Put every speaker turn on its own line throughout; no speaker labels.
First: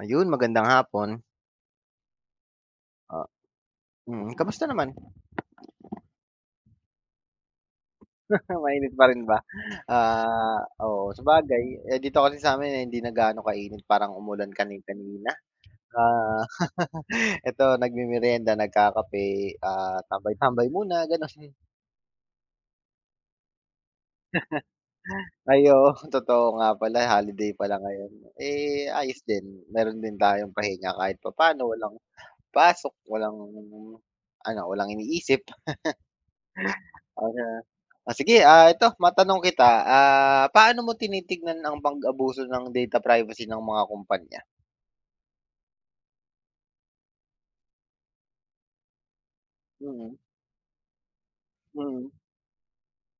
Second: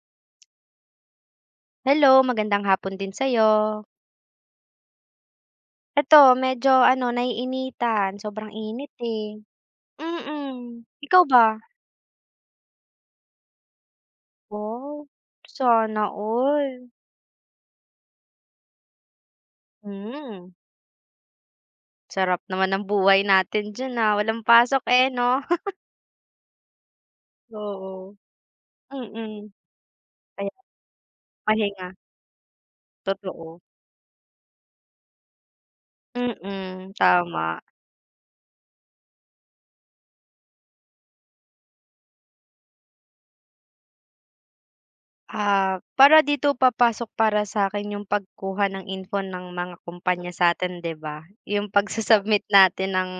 Ayun, magandang hapon.
Hello, magandang hapon din sa
Ah.
'yo.
Mm, kamusta naman?
Ito, medyo, ano, naiinitan. Sobrang init,
Mainit pa rin
eh.
ba? Ah,
Mm.
oo,
Ikaw ba?
sabagay, eh, dito kasi sa 'min hindi na gaano kainit. Parang umulan
Wow,
kani-kanina.
sana
Ah,
all.
eto nagmemerienda, nagkakape. Ah,
Hmm.
tambay-tambay muna gano'n.
Sarap naman ng buhay natin diyan, ah, walang pasok, eh, no?
Ay, oo, totoo nga pala holiday pala ngayon.
Oo,
Eh, ayos din.
mm.
Mayro'n din tayong
Aya
pahinga kahit papaano
pahinga.
walang pasok, walang,
Totoo.
ano, walang iniisip.
Mm,
Oh, siya.
tama.
Oh, sige, ah, ito matanong kita, ah, paano mo tinitignan ang pag-abuso ng data privacy ng mga kumpanya?
Ah, para dito papasok para sa 'kin 'yong pagkuha ng info ng mga
Mm.
kumpanya sa atin, 'di ba? 'Yong
Mm.
pagsu-submit natin ng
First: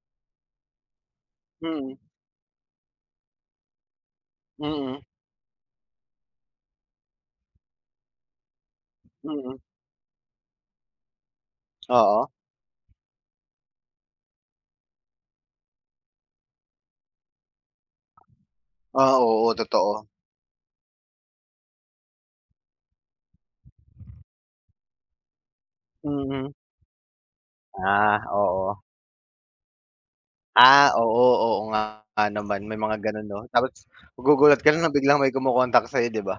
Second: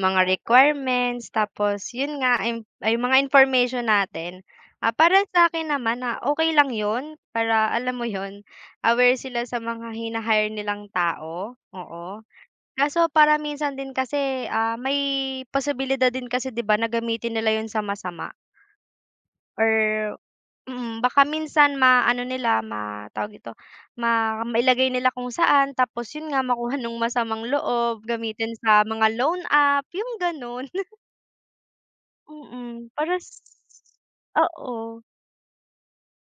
mga requirements, tapos
Mm.
'yong nga, ah, 'yong 'yong mga information natin. Ah,
Mm.
para sa akin naman na okey lang 'yon para, alam mo 'yon, aware sila
Mm.
sa mga hina-hire nilang tao. Oo,
Oo.
kaso para minsan din kasi, ah, may posibilidad din kasi, 'di ba, na gamitin nila 'yon sa masama.
Ah, oo,
Or
totoo.
Mm, baka minsan ma ano nila ma tawag dito, ma mailagay nila kung saan, tapos 'yon nga
Mhm.
makuha no'ng masamang loob,
Ah,
gamitin
oo.
sa mga loan app, 'yong gano'n.
Ah, oo. Oo nga naman. May
Mm,
mga
para
gano'n,
s
'no. Tapos magugulat ka nalang
Oo.
biglang may kumo-contact sa 'yo, 'di ba?